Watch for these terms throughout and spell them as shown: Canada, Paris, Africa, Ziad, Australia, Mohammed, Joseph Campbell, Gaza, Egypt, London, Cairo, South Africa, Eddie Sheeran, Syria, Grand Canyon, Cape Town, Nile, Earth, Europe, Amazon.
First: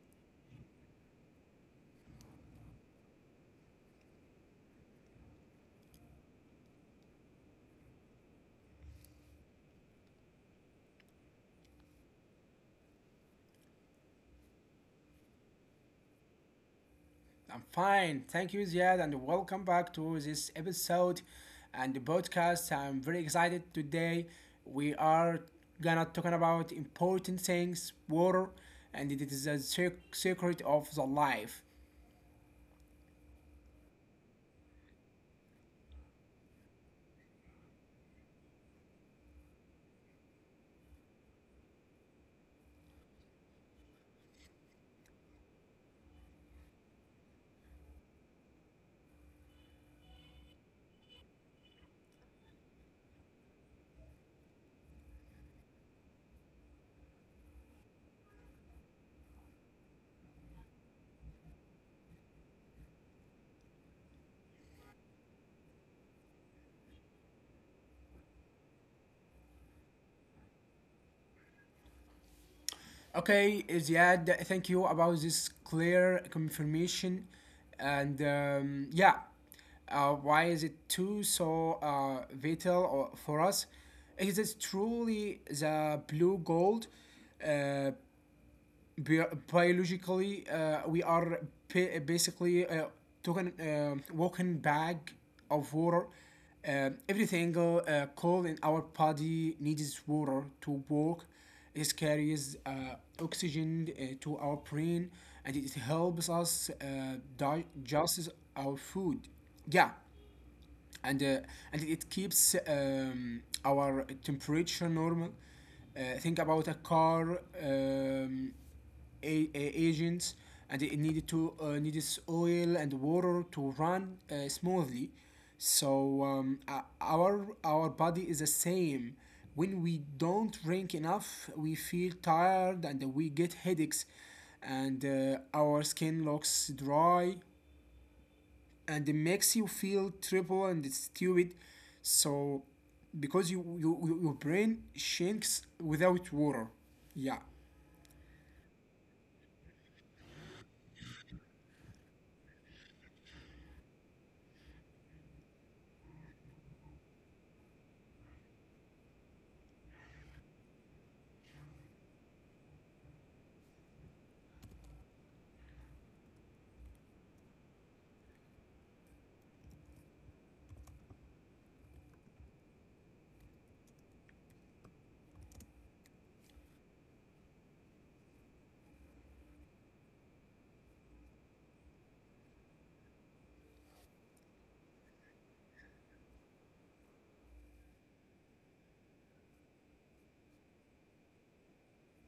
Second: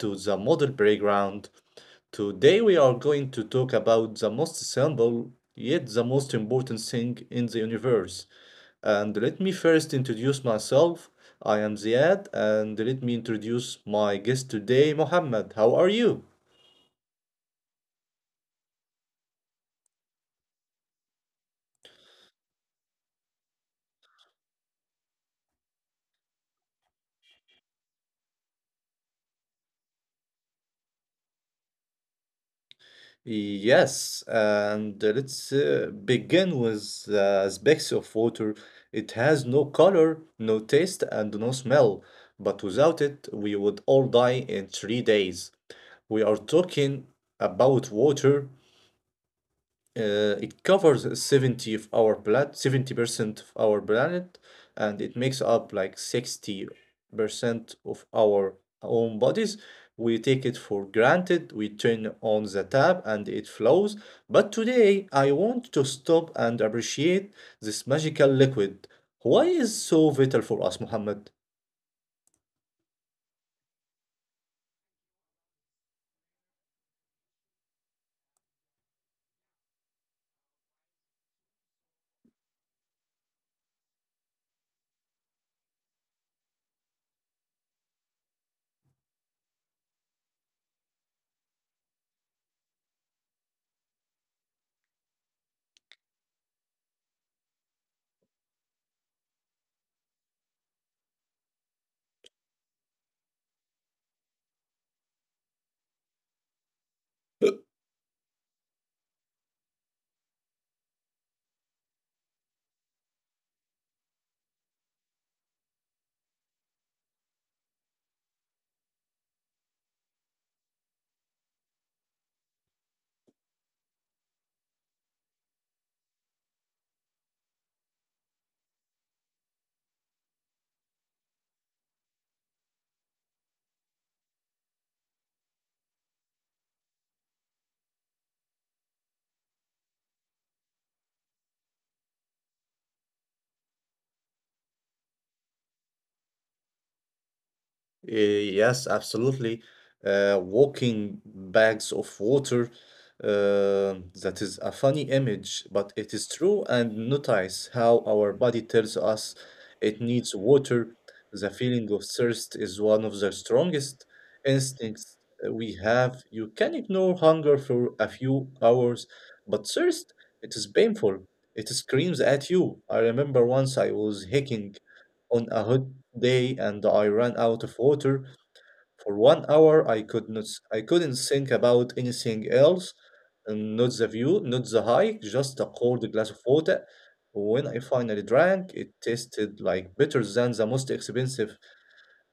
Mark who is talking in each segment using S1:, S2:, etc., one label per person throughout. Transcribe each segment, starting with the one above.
S1: to the Model Playground. Today, we are going to talk about the most simple yet the most important thing in the universe. And let me first introduce myself. I am Ziad, and let me introduce my guest today, Mohammed. How are you?
S2: I'm fine. Thank you, Ziad, and welcome back to this episode and the podcast. I'm very excited today. We are gonna talking about important things, water, and it is a secret of the life.
S1: Yes, and let's begin with the aspects of water. It has no color, no taste, and no smell. But without it, we would all die in 3 days. We are talking about water. It covers 70 of our blood, 70% of our planet, and it makes up like 60% of our own bodies. We take it for granted, we turn on the tap and it flows. But today I want to stop and appreciate this magical liquid. Why is so vital for us, Muhammad?
S2: Okay, Ziad, thank you about this clear confirmation, and why is it too so vital or for us? It is truly the blue gold. Uh, Biologically we are basically taking walking bag of water. Every single cell in our body needs water to work. It carries oxygen to our brain, and it helps us digest our food. Yeah and uh, and it keeps our temperature normal. Think about a car, agents, and it needed to needs oil and water to run smoothly. Our body is the same. When we don't drink enough, we feel tired and we get headaches, and our skin looks dry, and it makes you feel triple and stupid. So because your brain shrinks without water. Yeah.
S1: Uh, Yes, absolutely. Walking bags of water, uh, that is a funny image, but it is true. And notice how our body tells us it needs water. The feeling of thirst is one of the strongest instincts we have. You can ignore hunger for a few hours, but thirst, it is painful. It screams at you. I remember once I was hiking on a hot day and I ran out of water. For 1 hour, I couldn't think about anything else, and not the view, not the hike, just a cold glass of water. When I finally drank, it tasted like better than the most expensive,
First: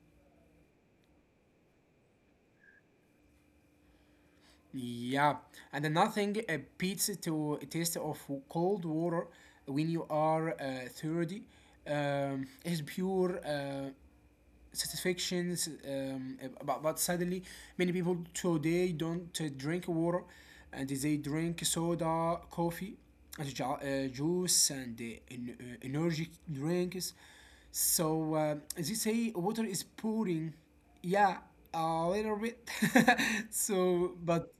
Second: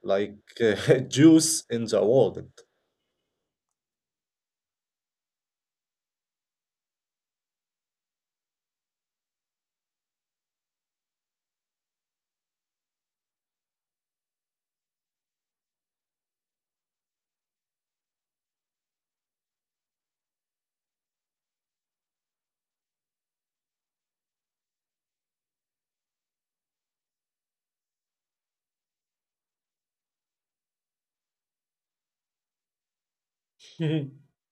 S1: like juice in the world.
S2: Yeah. And another thing beats to a taste of cold water when you are 30, is pure satisfactions. But suddenly many people today don't drink water, and they drink soda, coffee, and juice, and energy drinks. So they say water is pouring, yeah, a little bit. so but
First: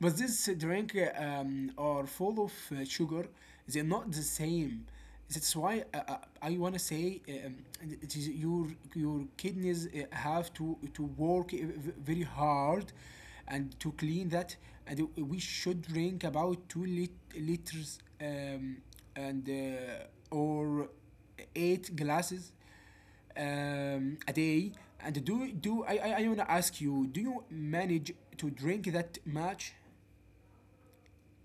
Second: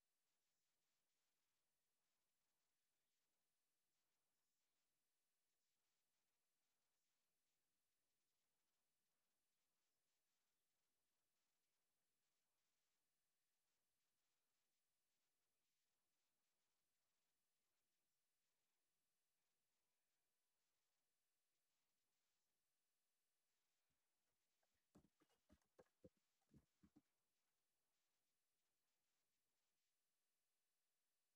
S2: but this drink are full of sugar. They're not the same. That's why I wanna say, it is your kidneys have to work very hard, and to clean that. And we should drink about two liters, and or 8 glasses a day. And do do I wanna ask you, do you manage to drink that much?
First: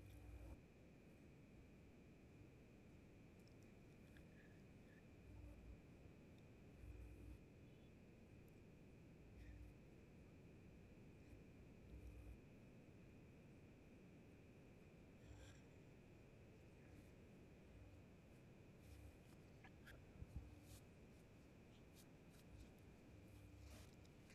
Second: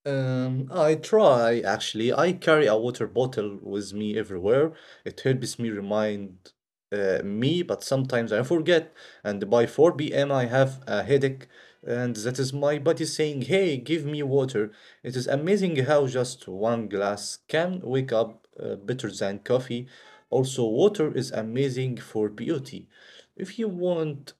S1: I try actually. I carry a water bottle with me everywhere. It helps me remind me, but sometimes I forget. And by 4 p.m., have a headache, and that is my body saying, "Hey, give me water." It is amazing how just one glass can wake up better than coffee. Also, water is amazing for beauty. If you want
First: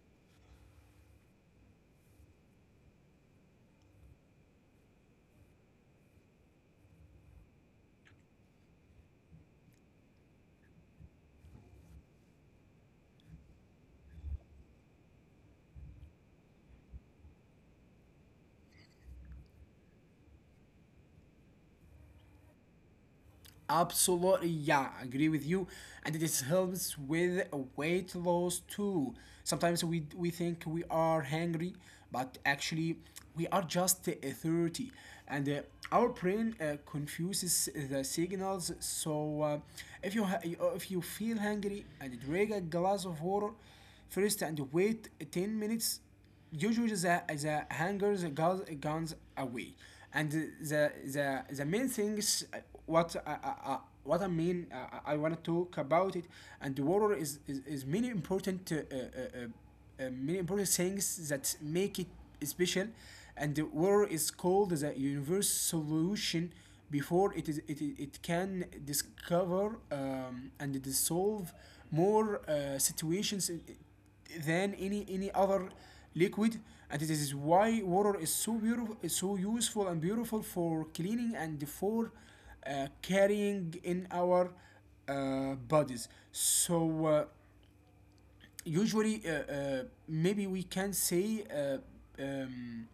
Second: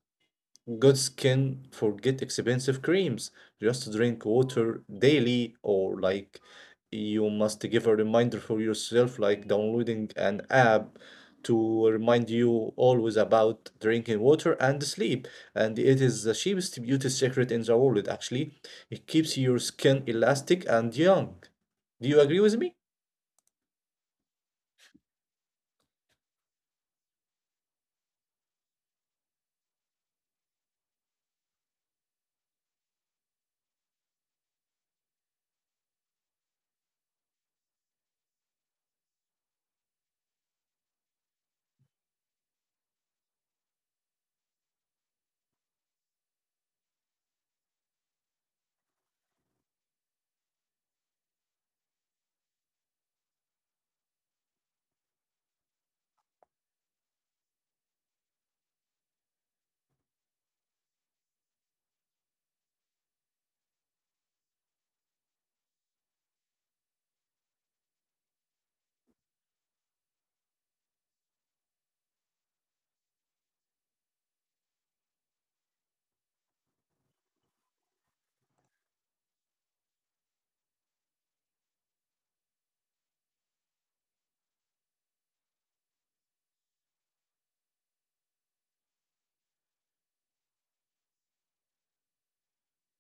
S1: Goats can forget expensive creams, just drink water daily, or like you must give a reminder for yourself, like downloading an app to remind you always about drinking water and sleep. And it is the cheapest beauty secret in the world, actually. It keeps your skin elastic and young. Do you agree with me?
S2: Absolutely, yeah, I agree with you. And it helps with weight loss too. Sometimes we think we are hungry, but actually we are just thirsty, and our brain confuses the signals. So if you feel hungry and drink a glass of water first and wait 10 minutes, usually the hangers guns, guns away. And the main things uh, what I, I, what I mean, I want to talk about it. And the water is many important, many important things that make it special. And the water is called the universe solution, before it can discover and dissolve more situations than any other liquid. And this is why water is so beautiful, so useful and beautiful for cleaning and for carrying in our bodies. So usually Maybe we can say, um,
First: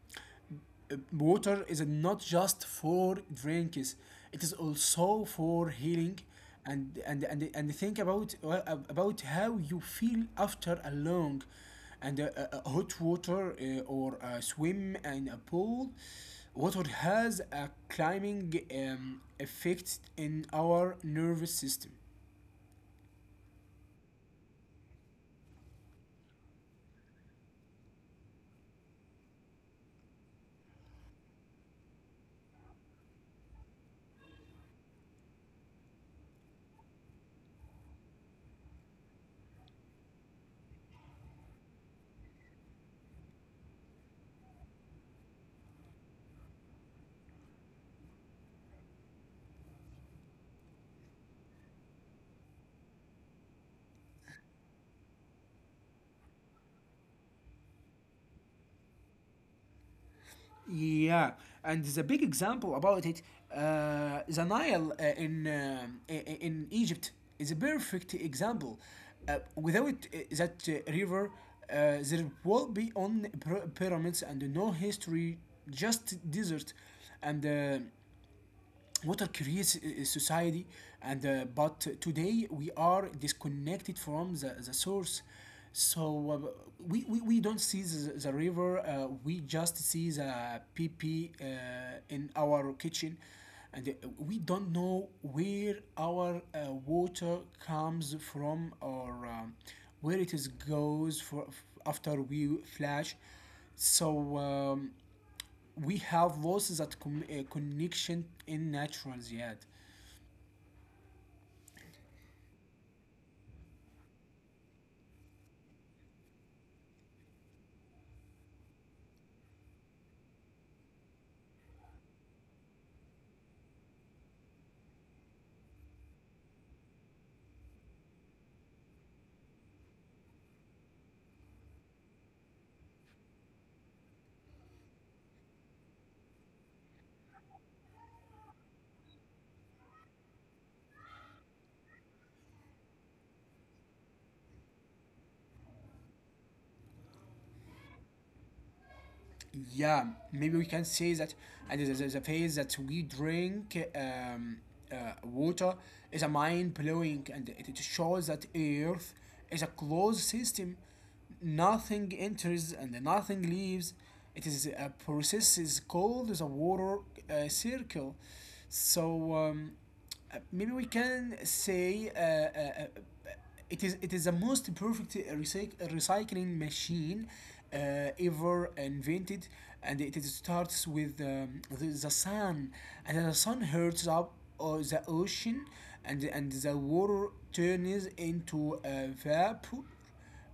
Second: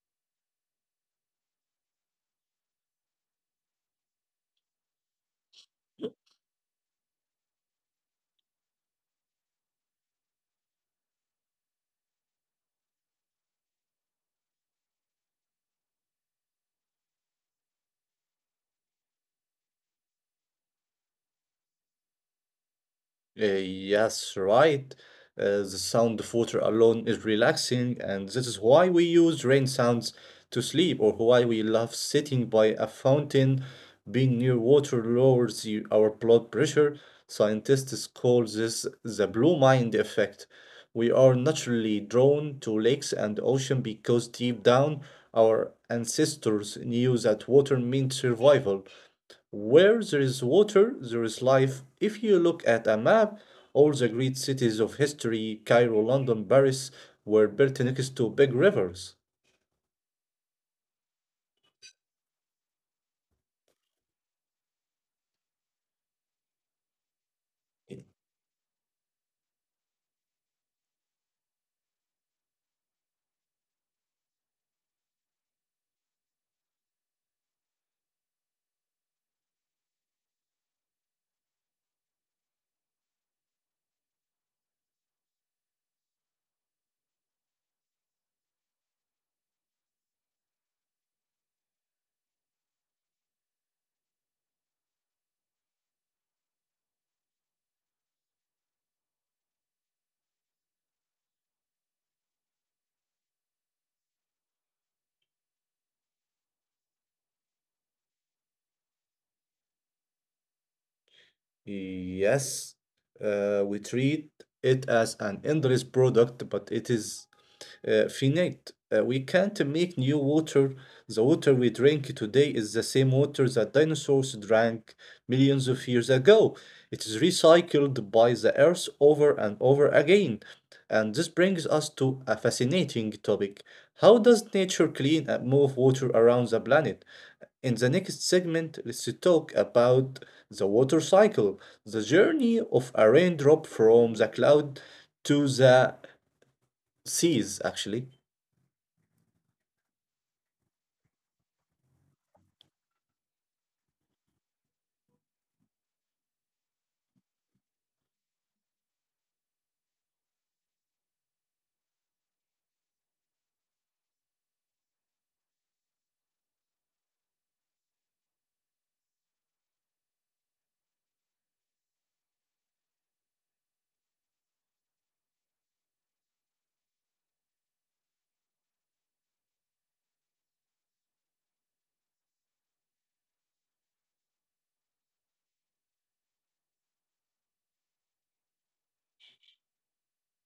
S2: water is not just for drinks, it is also for healing. And think about well, about how you feel after a long and hot water or a swim in a pool. Water has a calming effect in our nervous system.
S1: Yes, right. The sound of water alone is relaxing, and this is why we use rain sounds to sleep, or why we love sitting by a fountain. Being near water lowers you, our blood pressure. Scientists call this the blue mind effect. We are naturally drawn to lakes and ocean because deep down, our ancestors knew that water meant survival. Where there is water, there is life. If you look at a map, all the great cities of history, Cairo, London, Paris, were built next to big rivers.
S2: Yeah, and the big example about it, the Nile in Egypt is a perfect example. Without that river, there will be only pyramids and no history, just desert. And water creates society. And uh, but today we are disconnected from the source. So we don't see the river, we just see the pee pee in our kitchen. And we don't know where our water comes from, or where it is goes for after we flash. so um, we have losses at connection in natural yet.
S1: Yes, we treat it as an endless product, but it is finite. We can't make new water. The water we drink today is the same water that dinosaurs drank millions of years ago. It is recycled by the earth over and over again. And this brings us to a fascinating topic. How does nature clean and move water around the planet? In the next segment, let's talk about the water cycle, the journey of a raindrop from the cloud to the seas, actually.
S2: Yeah, maybe we can say that. And the phase that we drink uh, water is a mind blowing, and it shows that Earth is a closed system. Nothing enters and nothing leaves. It is a process is called the water circle. So um, maybe we can say, uh, uh, it is the most perfect recycling machine uh, ever invented. And starts with the sun. And the sun heats up the ocean, and the water turns into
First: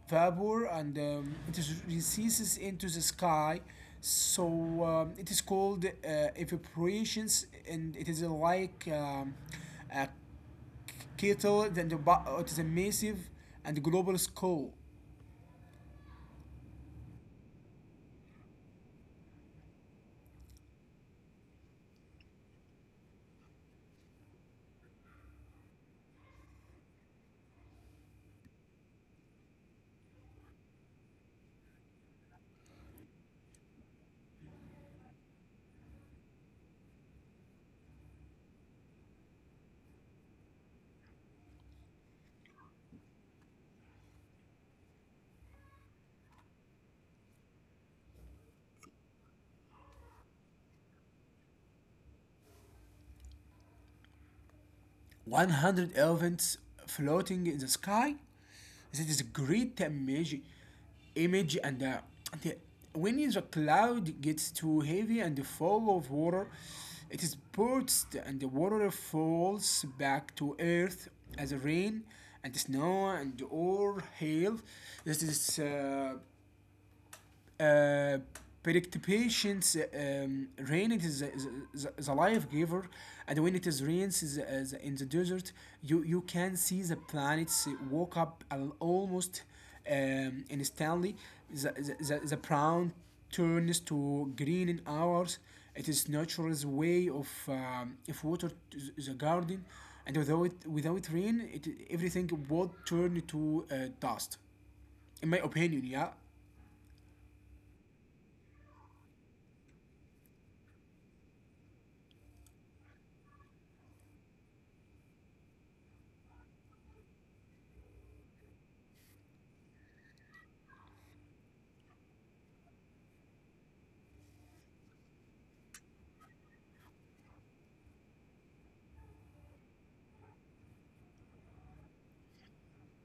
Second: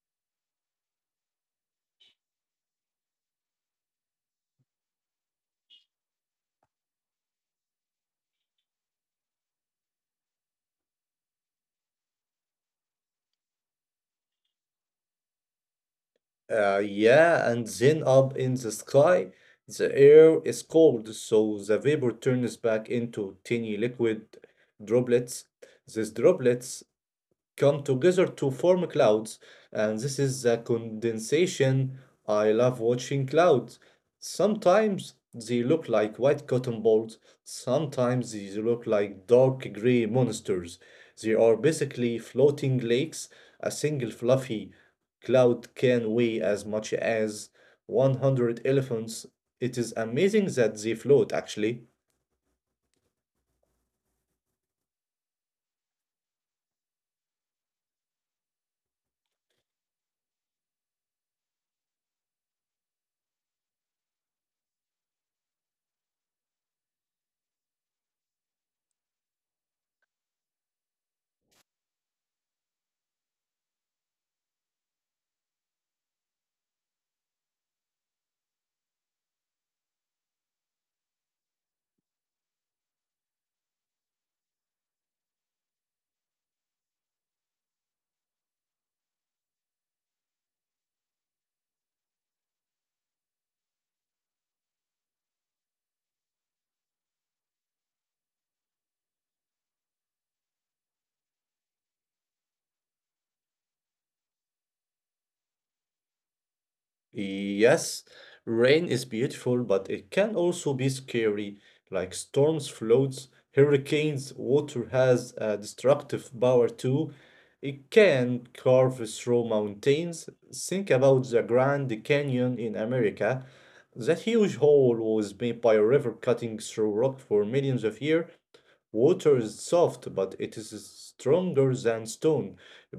S2: vapor, and it is releases into the sky. It is called evaporation. And it is like a kettle. It is a massive and global scale.
S1: Yeah, and then up in the sky, the air is cold, so the vapor turns back into tiny liquid droplets. These droplets come together to form clouds, and this is the condensation. I love watching clouds. Sometimes they look like white cotton balls, sometimes they look like dark gray monsters. They are basically floating lakes. A single fluffy cloud can weigh as much as 100 elephants. It is amazing that they float, actually.
S2: 100 elephants floating in the sky. This is a great image. The, when the cloud gets too heavy and full of water, it is burst and the water falls back to earth as rain and snow and or hail. This is uh, patience. Rain, it is a life giver. And when it is rains is in the desert, you can see the planets walk up almost instantly. The brown turns to green in hours. It is nature's way of water to the garden. And without rain, it everything would turn to dust. In my opinion, yeah.
S1: Yes, rain is beautiful, but it can also be scary, like storms, floods, hurricanes. Water has a destructive power too. It can carve through mountains. Think about the Grand Canyon in America. That huge hole was made by a river cutting through rock for millions of years. Water is soft, but it is stronger than stone.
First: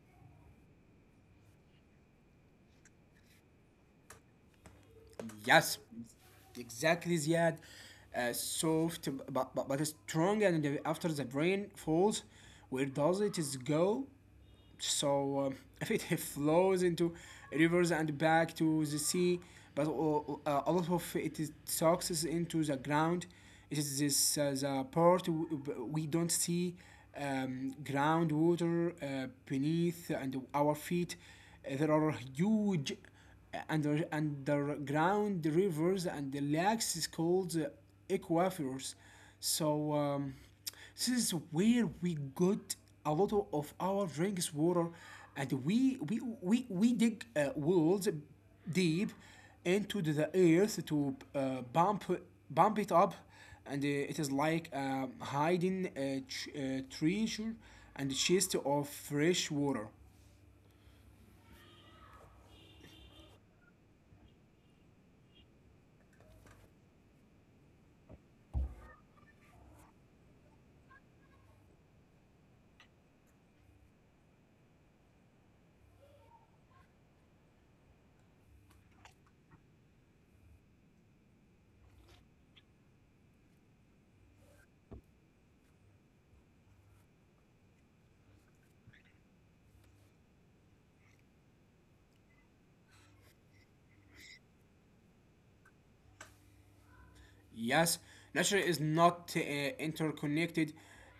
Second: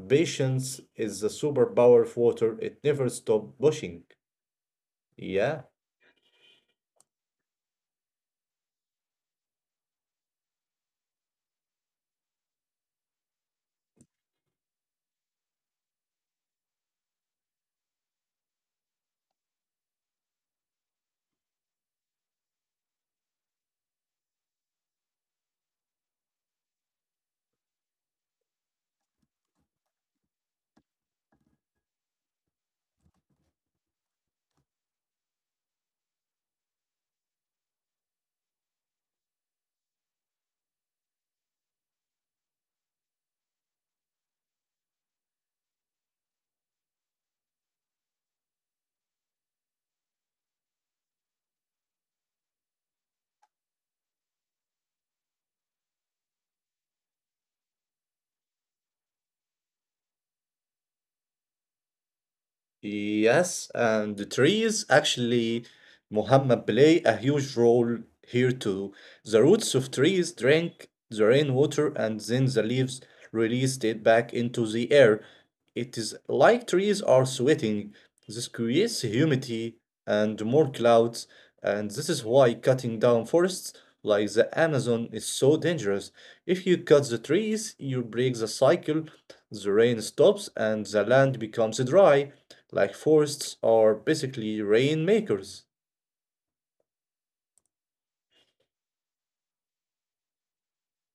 S1: Patience is the superpower of water. It never stops pushing. Yeah.
S2: Yes, exactly, Ziad. Soft but strong. And after the brain falls, where does it is go? So, if it flows into rivers and back to the sea, but a lot of it is sucks into the ground. It is this the part we don't see, groundwater beneath and our feet. There are huge underground rivers, and the lakes is called aquifers. So um, this is where we got a lot of our drinks water. And we dig wells deep into the earth to bump it up. And it is like hiding a, a treasure and chest of fresh water.
S1: Yes, and the trees actually, Muhammad, play a huge role here too. The roots of trees drink the rainwater and then the leaves release it back into the air. It is like trees are sweating. This creates humidity and more clouds, and this is why cutting down forests like the Amazon is so dangerous. If you cut the trees, you break the cycle, the rain stops, and the land becomes dry. Like forests are basically rainmakers.
S2: Yes, nature is not interconnected.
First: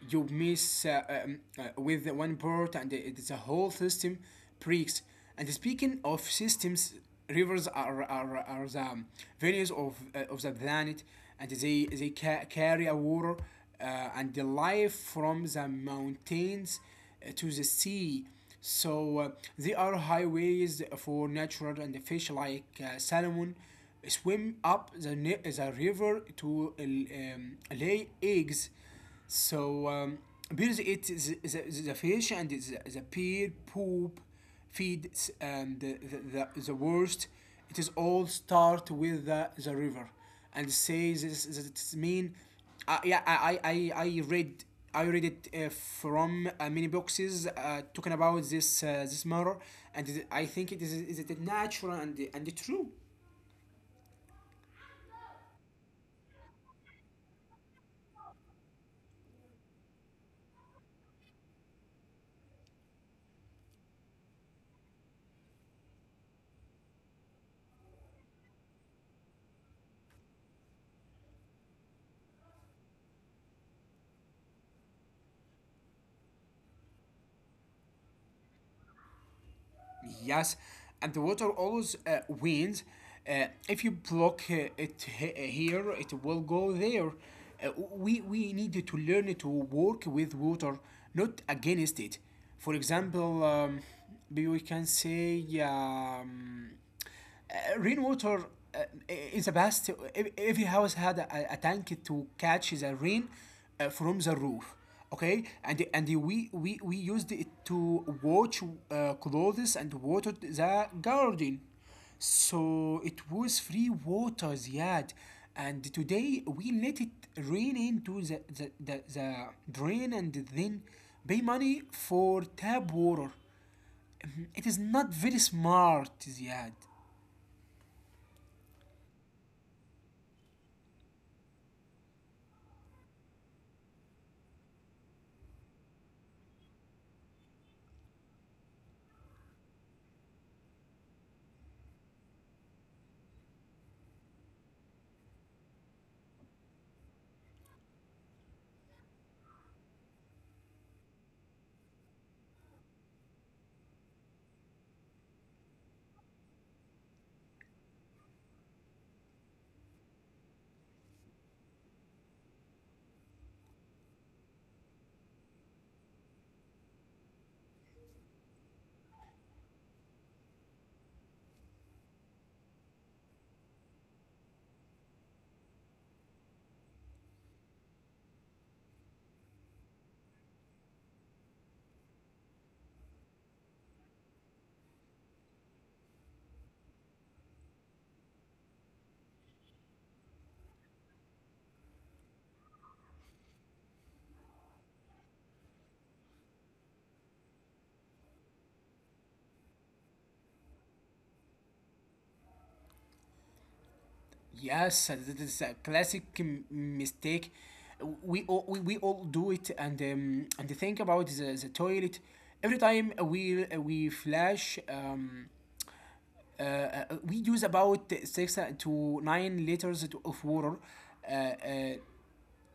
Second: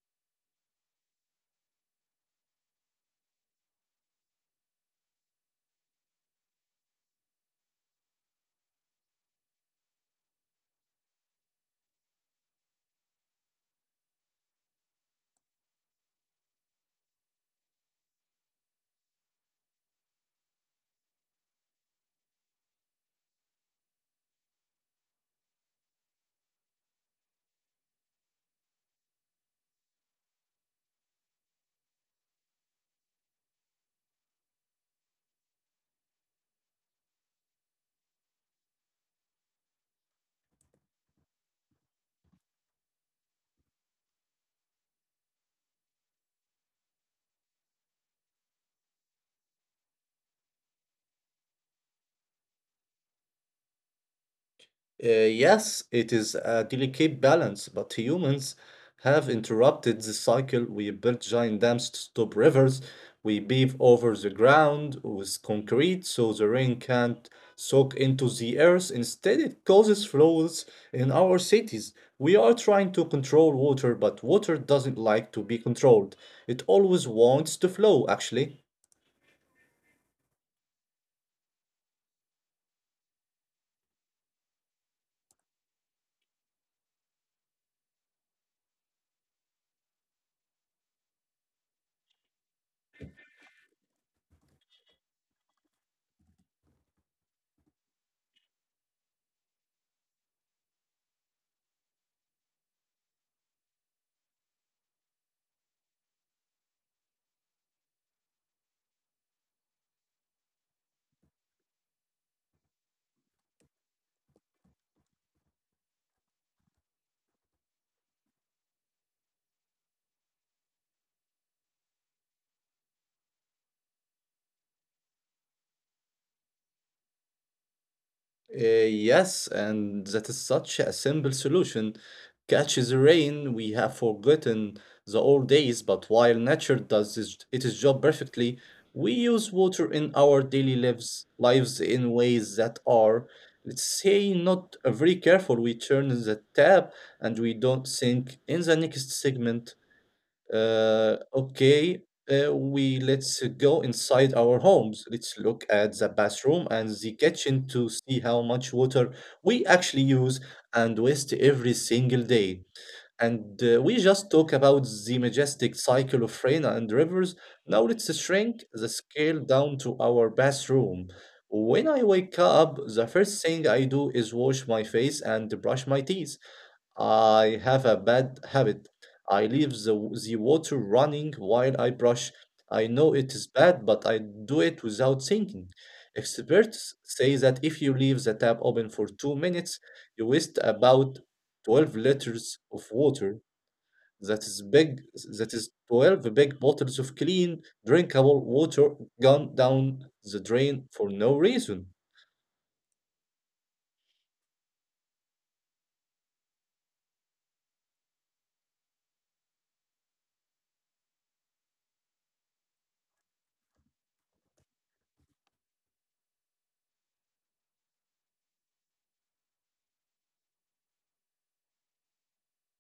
S2: You miss with one part, and it is a whole system breaks. And speaking of systems, rivers are the venues of the planet. And they carry a water and the life from the mountains to the sea. So they are highways for natural, and fish like salmon swim up the river to lay eggs. So um, bears eat the fish, and the pear poop feeds and the worst. It is all start with the river, and says this, this it's mean. Uh, yeah, I, I, I read I read it from many boxes talking about this this matter. And I think it is it natural and true.
S1: Yes, it is a delicate balance, but humans have interrupted the cycle. We built giant dams to stop rivers. We pave over the ground with concrete so the rain can't soak into the earth. Instead, it causes floods in our cities. We are trying to control water, but water doesn't like to be controlled. It always wants to flow, actually.
S2: Yes, and the water always wins. If you block here, it will go there. We need to learn to work with water, not against it. For example, we can say, rainwater uh, is the best. Every house had a tank to catch the rain from the roof. Okay, and we used it to wash clothes and water the garden. So it was free water, Ziad. And today we let it rain into the drain, and then pay money for tap water. Mhm. It is not very smart, Ziad.
S1: Yes, and that is such a simple solution. Catch the rain, we have forgotten the old days, but while nature does this, it its job perfectly, we use water in our daily lives in ways that are, let's say, not very careful. We turn the tap and we don't think in the next segment. Okay, we Let's go inside our homes. Let's look at the bathroom and the kitchen to see how much water we actually use and waste every single day. And we just talk about the majestic cycle of rain and rivers. Now let's shrink the scale down to our bathroom. When I wake up, the first thing I do is wash my face and brush my teeth. I have a bad habit. I leave the water running while I brush. I know it is bad, but I do it without thinking. Experts say that if you leave the tap open for 2 minutes, you waste about 12 liters of water. That is big, that is 12 big bottles of clean, drinkable water gone down the drain for no reason.
S2: Yes, that is a classic mistake. We all do it. And think about the toilet. Every time we flush, we use about 6 to 9 liters of water. Uh, uh,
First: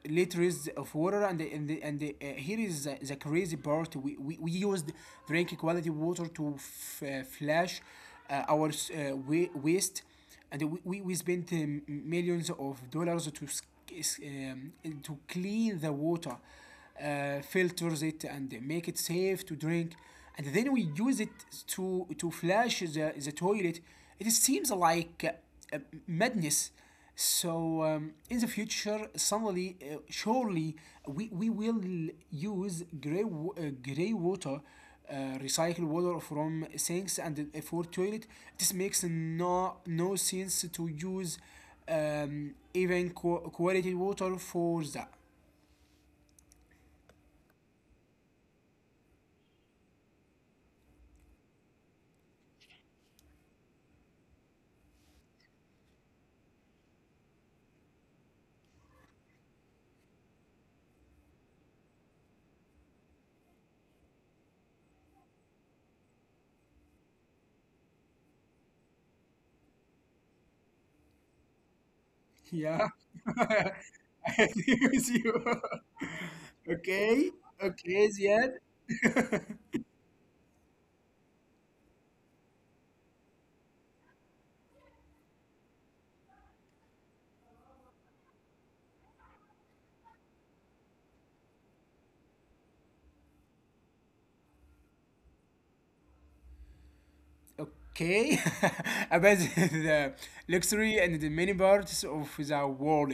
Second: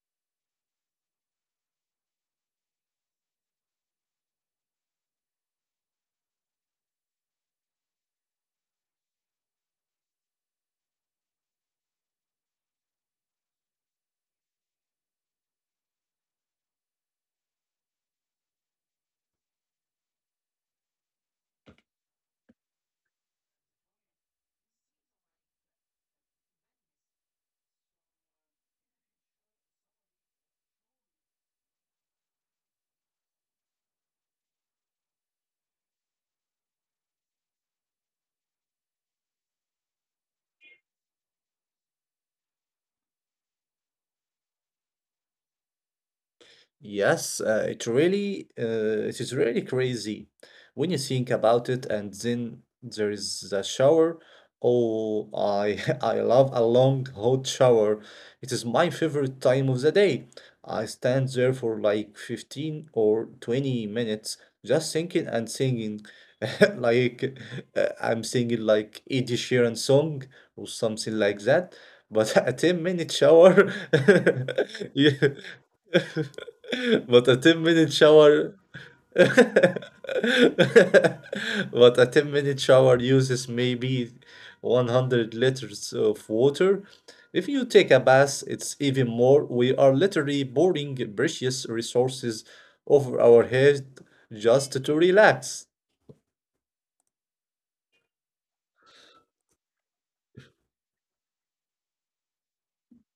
S2: liters of water and the, and the, and the, Here is the crazy part, we used drink quality water to flush uh, our s- uh, waste. And we spent millions of dollars um, to clean the water, filters it and make it safe to drink, and then we use it to flush the toilet. It seems like uh, madness. In the future, suddenly, surely, we will use gray water, uh, recycled water from sinks and for toilet. This makes no sense to use even quality water for that.
S1: Yes, it is really crazy when you think about it, and then there is the shower. Oh, I I love a long hot shower. It is my favorite time of the day. I stand there for like 15 or 20 minutes just thinking and singing like I'm singing like Eddie Sheeran song or something like that. But a 10
S2: Yeah,
S1: minute
S2: I
S1: shower,
S2: agree with
S1: yeah.
S2: you.
S1: but
S2: okay,
S1: a 10-minute
S2: okay, yeah,
S1: shower but a 10-minute shower uses maybe 100 liters of water. If you take a bath, it's even more. We are literally pouring precious resources over our head just to relax.
S2: okay, about the luxury and the many parts of the world.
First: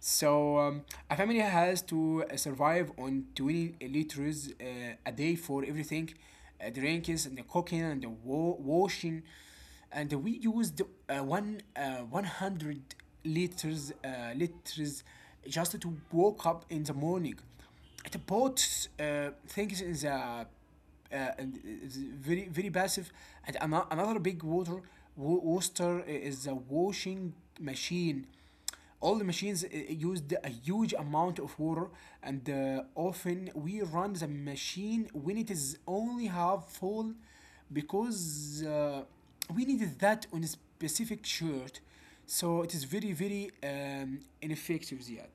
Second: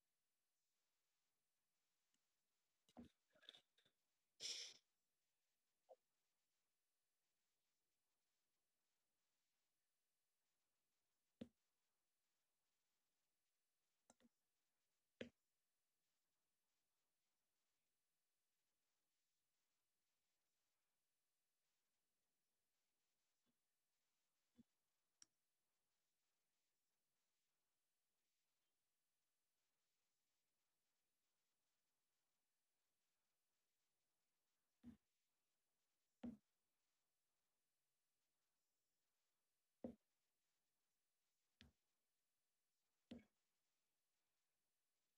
S2: So um, a family has to survive on 20 liters a day for everything, drinks and the cooking and the washing, and we used one 100 liters liters just to wake up in the morning. The boat things is a uh, is very very passive. And another big water wo- is a washing machine. All the machines used a huge amount of water, and often we run the machine when it is only half full, because we needed that on a specific shirt. So it is very very ineffective yet.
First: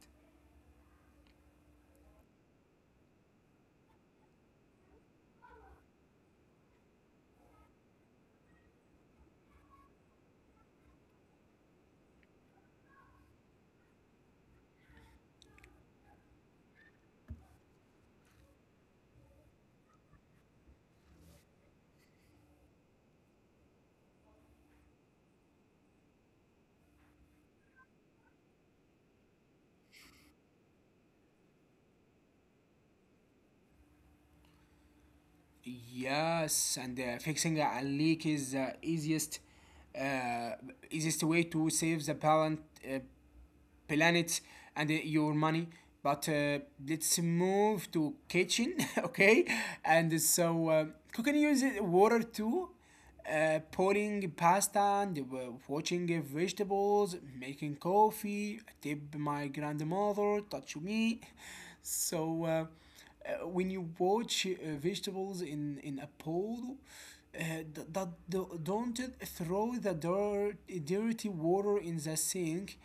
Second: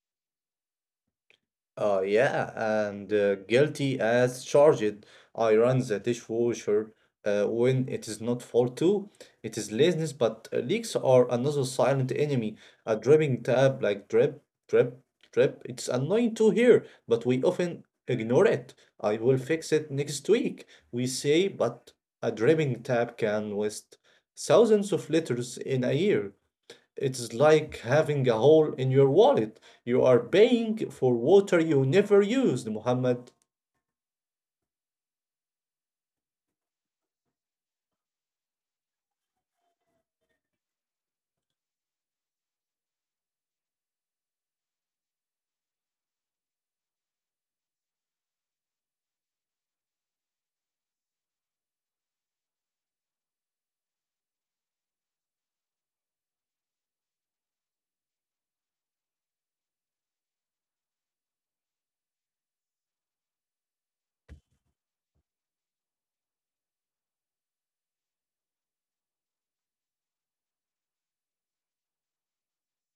S1: Yeah, and Guilty as charged. I run the dishwasher when it is not fault too. It is laziness, but leaks are another silent enemy. A dripping tab like drip, drip, drip. It's annoying to hear, but we often ignore it. "I will fix it next week," we say, but a dripping tab can waste thousands of liters in a year. It's like having a hole in your wallet. You are paying for water you never used, Muhammad.
S2: Yes, and fixing a leak is the uh, easiest way to save the uh, planet and your money. But let's move to kitchen, okay? And so cooking uses water too. Pouring pasta and watching vegetables, making coffee, I tip my grandmother, touch me. So when you watch vegetables in a pool, uh, don't throw the dirty water in the sink,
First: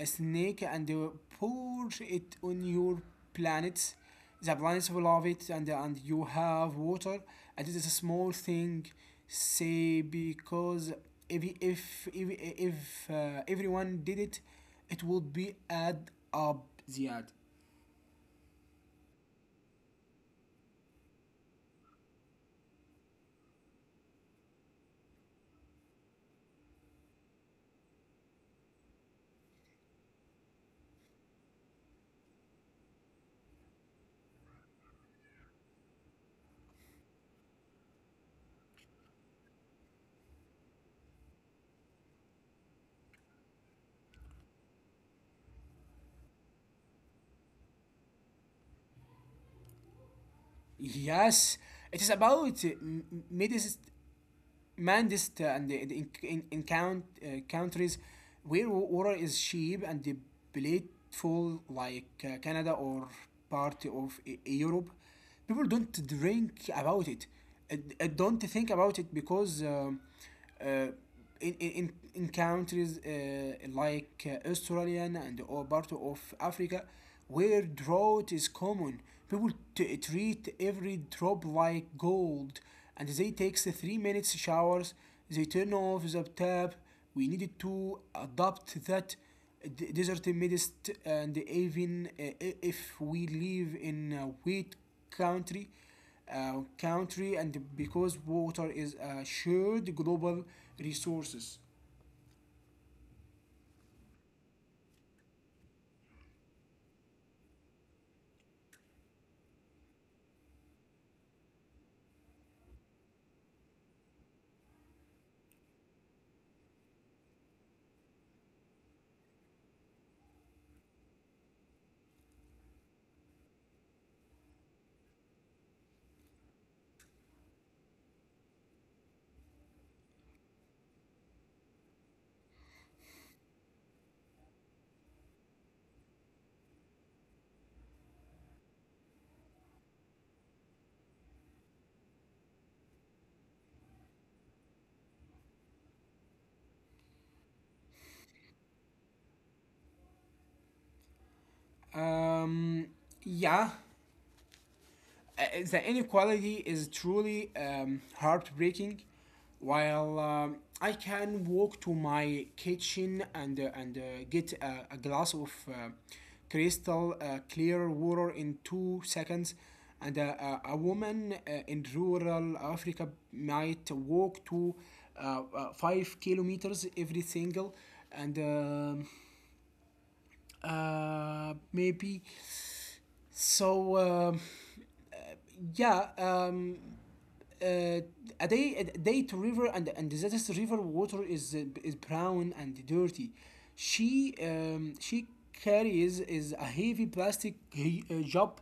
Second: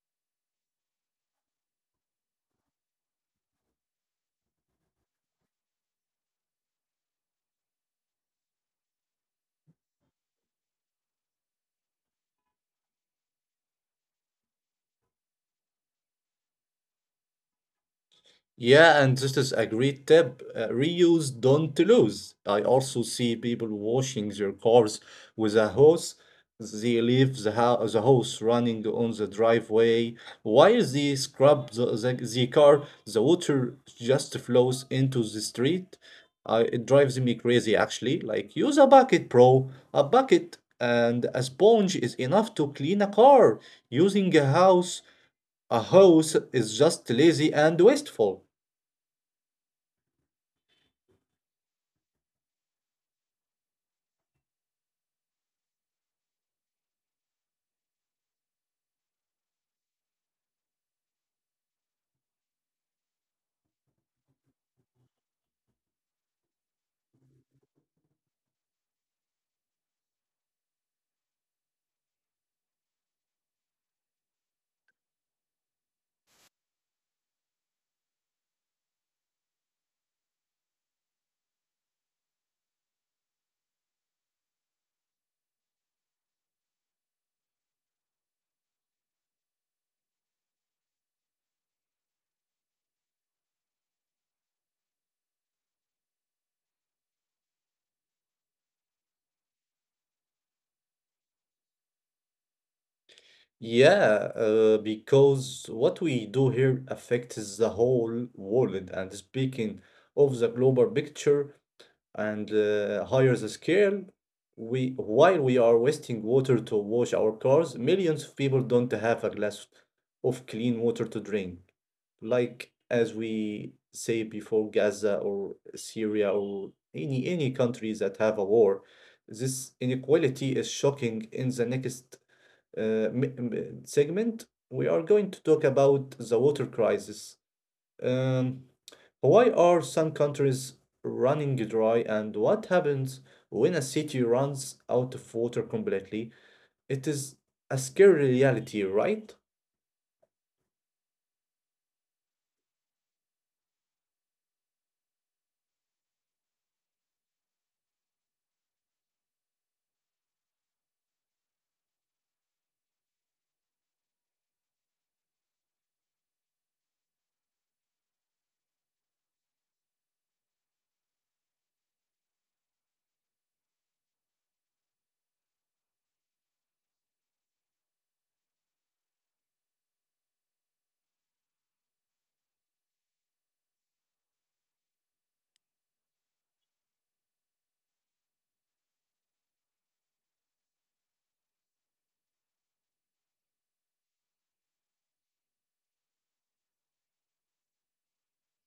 S2: a snake and pour it on your planets. The planets will love it, and you have water. And it is a small thing, say, because if everyone did it, it would be add up the ad.
S1: Yeah, and this is a great tip. Reuse, don't lose. I also see people washing their cars with a hose. They leave the hose running on the driveway. While they scrub the car, the water just flows into the street. It drives me crazy, actually. Like, use a bucket, bro. A bucket and a sponge is enough to clean a car. Using a house, a hose is just lazy and wasteful.
S2: Yes, it is about medicine Mandist and the in countries where water is cheap and the plentiful, like Canada or part of Europe. People don't drink about it. Don't think about it because uh, in, in countries like Australia and all part of Africa where drought is common. People treat every drop like gold, and they take the 3 minutes showers, they turn off the tap. We needed to adopt that desert midst, and even if we live in a wet country country, and because water is a shared global resources.
S1: Yeah, because what we do here affects the whole world. And speaking of the global picture and higher the scale, we while we are wasting water to wash our cars, millions of people don't have a glass of clean water to drink. Like as we say before, Gaza or Syria or any countries that have a war, this inequality is shocking in the next uh, segment, we are going to talk about the water crisis. Um, why are some countries running dry and what happens when a city runs out of water completely? It is a scary reality, right?
S2: um, yeah, uh, the inequality is truly heartbreaking. While I can walk to my kitchen and get a glass of crystal clear water in two seconds, and a, woman in rural Africa might walk to 5 kilometers every single, and maybe so. Yeah. Uh, a day to river, and this river water is brown and dirty. She carries is a heavy plastic he- job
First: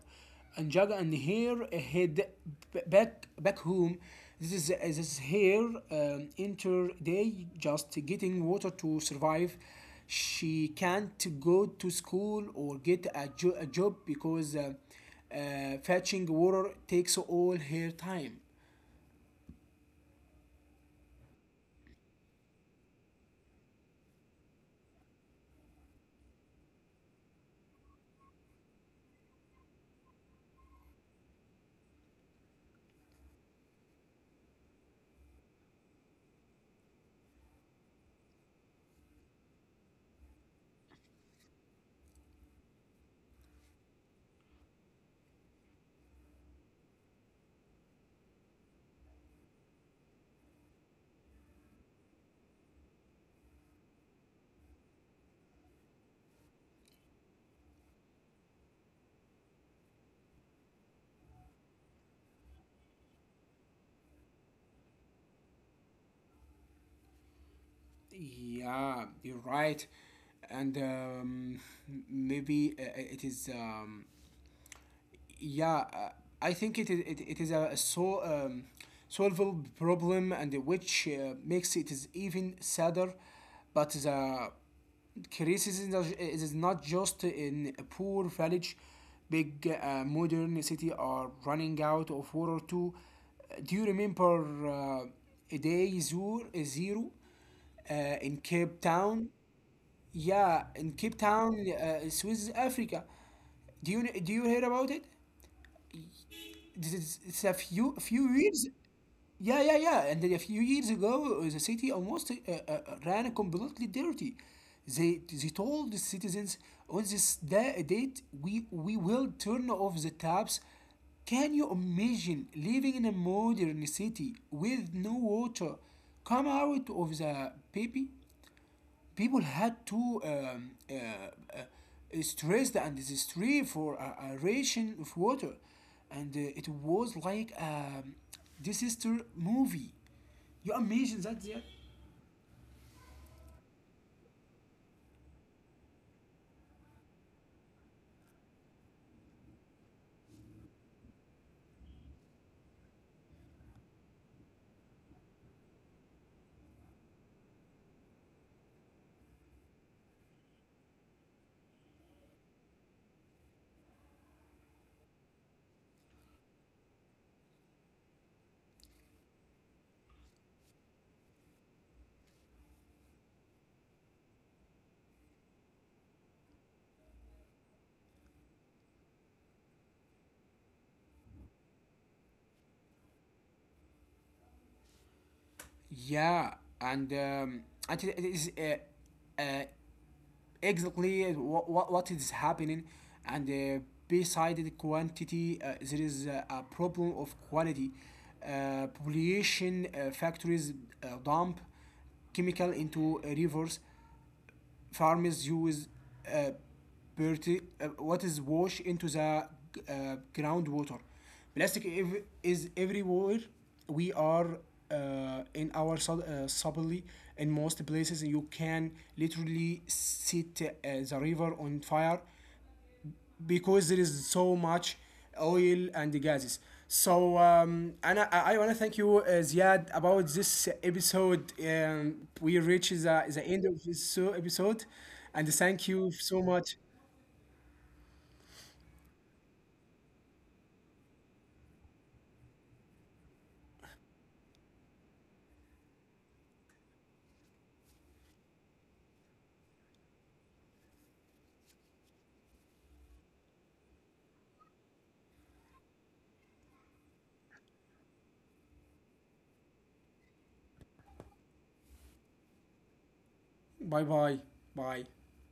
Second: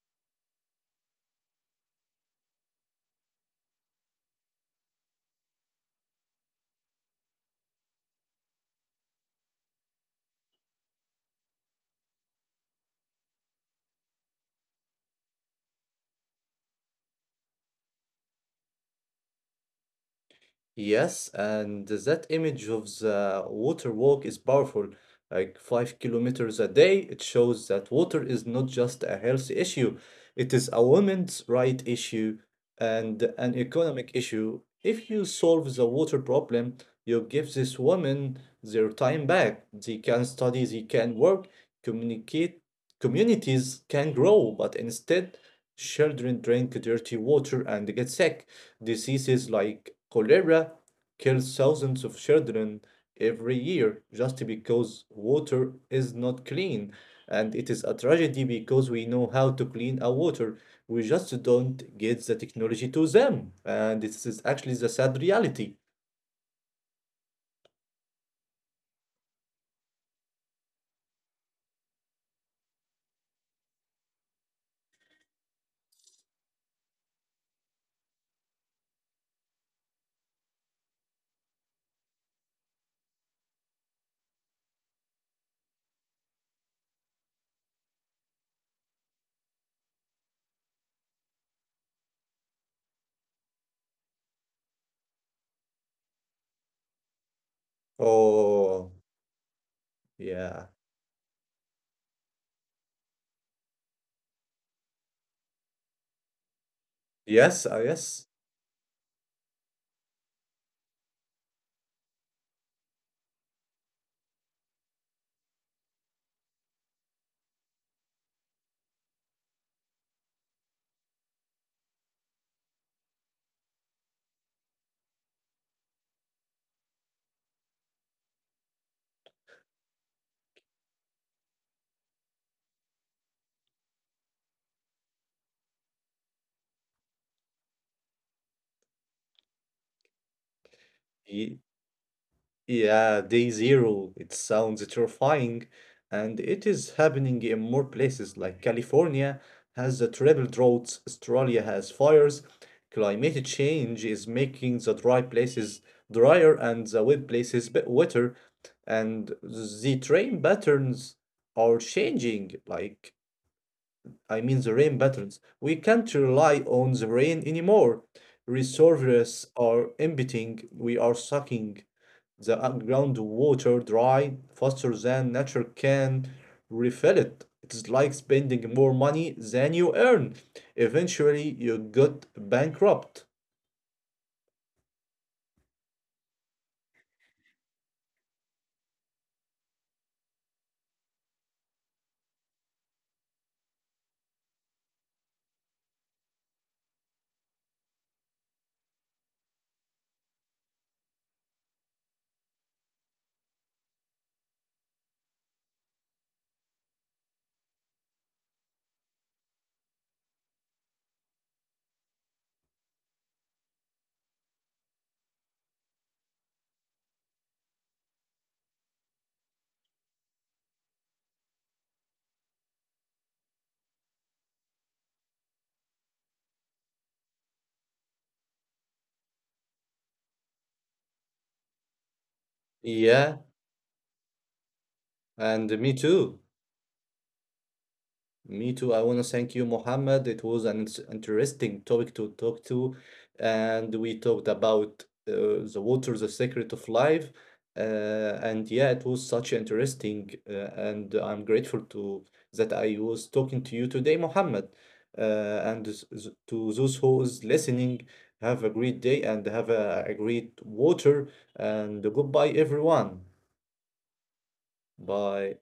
S2: and jug and her head, back home. This is her entire day just getting water to survive. She can't go to school or get a job because fetching water takes all her time.
S1: Yes, and that image of the water walk is powerful. Like 5 kilometers a day, it shows that water is not just a health issue, it is a women's right issue and an economic issue. If you solve the water problem, you give these women their time back. They can study, they can work, communicate, communities can grow, but instead, children drink dirty water and get sick. Diseases like cholera kill thousands of children every year just because water is not clean. And it is a tragedy because we know how to clean our water. We just don't get the technology to them. And this is actually the sad reality.
S2: Yeah, you're right. And maybe it is. Yeah uh, I think it is a solvable problem, and which makes it is even sadder. But the criticism is it is not just in a poor village. Big modern city are running out of water too. Do you remember day zero, zero in
S1: Oh,
S2: Cape Town?
S1: yeah.
S2: Yeah, in Cape Town, South Africa. Do you hear about it? It's a
S1: Yes, yes.
S2: few years. Yeah, and then a few years ago, the city almost ran completely dirty. They told the citizens, on this date we will turn off the taps. Can you imagine living in a modern city with no water? Come out of the baby? People had to stress the, and this, for a ration of water, and it was like a disaster movie. You imagine that?
S1: Ye-
S2: Yeah.
S1: Yeah, day zero. It sounds terrifying, and it is happening in more places like California has the triple droughts, Australia has fires. Climate change is making the dry places drier and the wet places bit wetter, and the rain patterns are changing. Like, I mean, the rain patterns. We can't rely on the rain anymore. Reservoirs are emptying, we are sucking. The underground water dry faster than nature can refill it. It's like spending more money than you earn. Eventually, you got bankrupt.
S2: Yeah, and um, and it is uh, exactly what is happening. And beside the quantity, there is a problem of quality. Pollution, factories dump chemical into rivers. Farmers use uh, what is wash into the groundwater. Plastic is everywhere. We are in our subtly in most places. You can literally set the river on fire because there is so much oil and gases. So أنا I wanna thank you Ziad about this episode. We reach
S1: Yeah,
S2: the end of this episode, and
S1: and me
S2: thank you
S1: too.
S2: so much.
S1: Me too. I want to thank you, Mohammed. It was an interesting topic to talk to, and we talked about the water, the secret of life. And yeah, it was such interesting, and I'm grateful to that I was talking to you today, Mohammed. To those who is listening, have a great day and have a great water. And goodbye, everyone.
S2: Bye bye bye.
S1: Bye.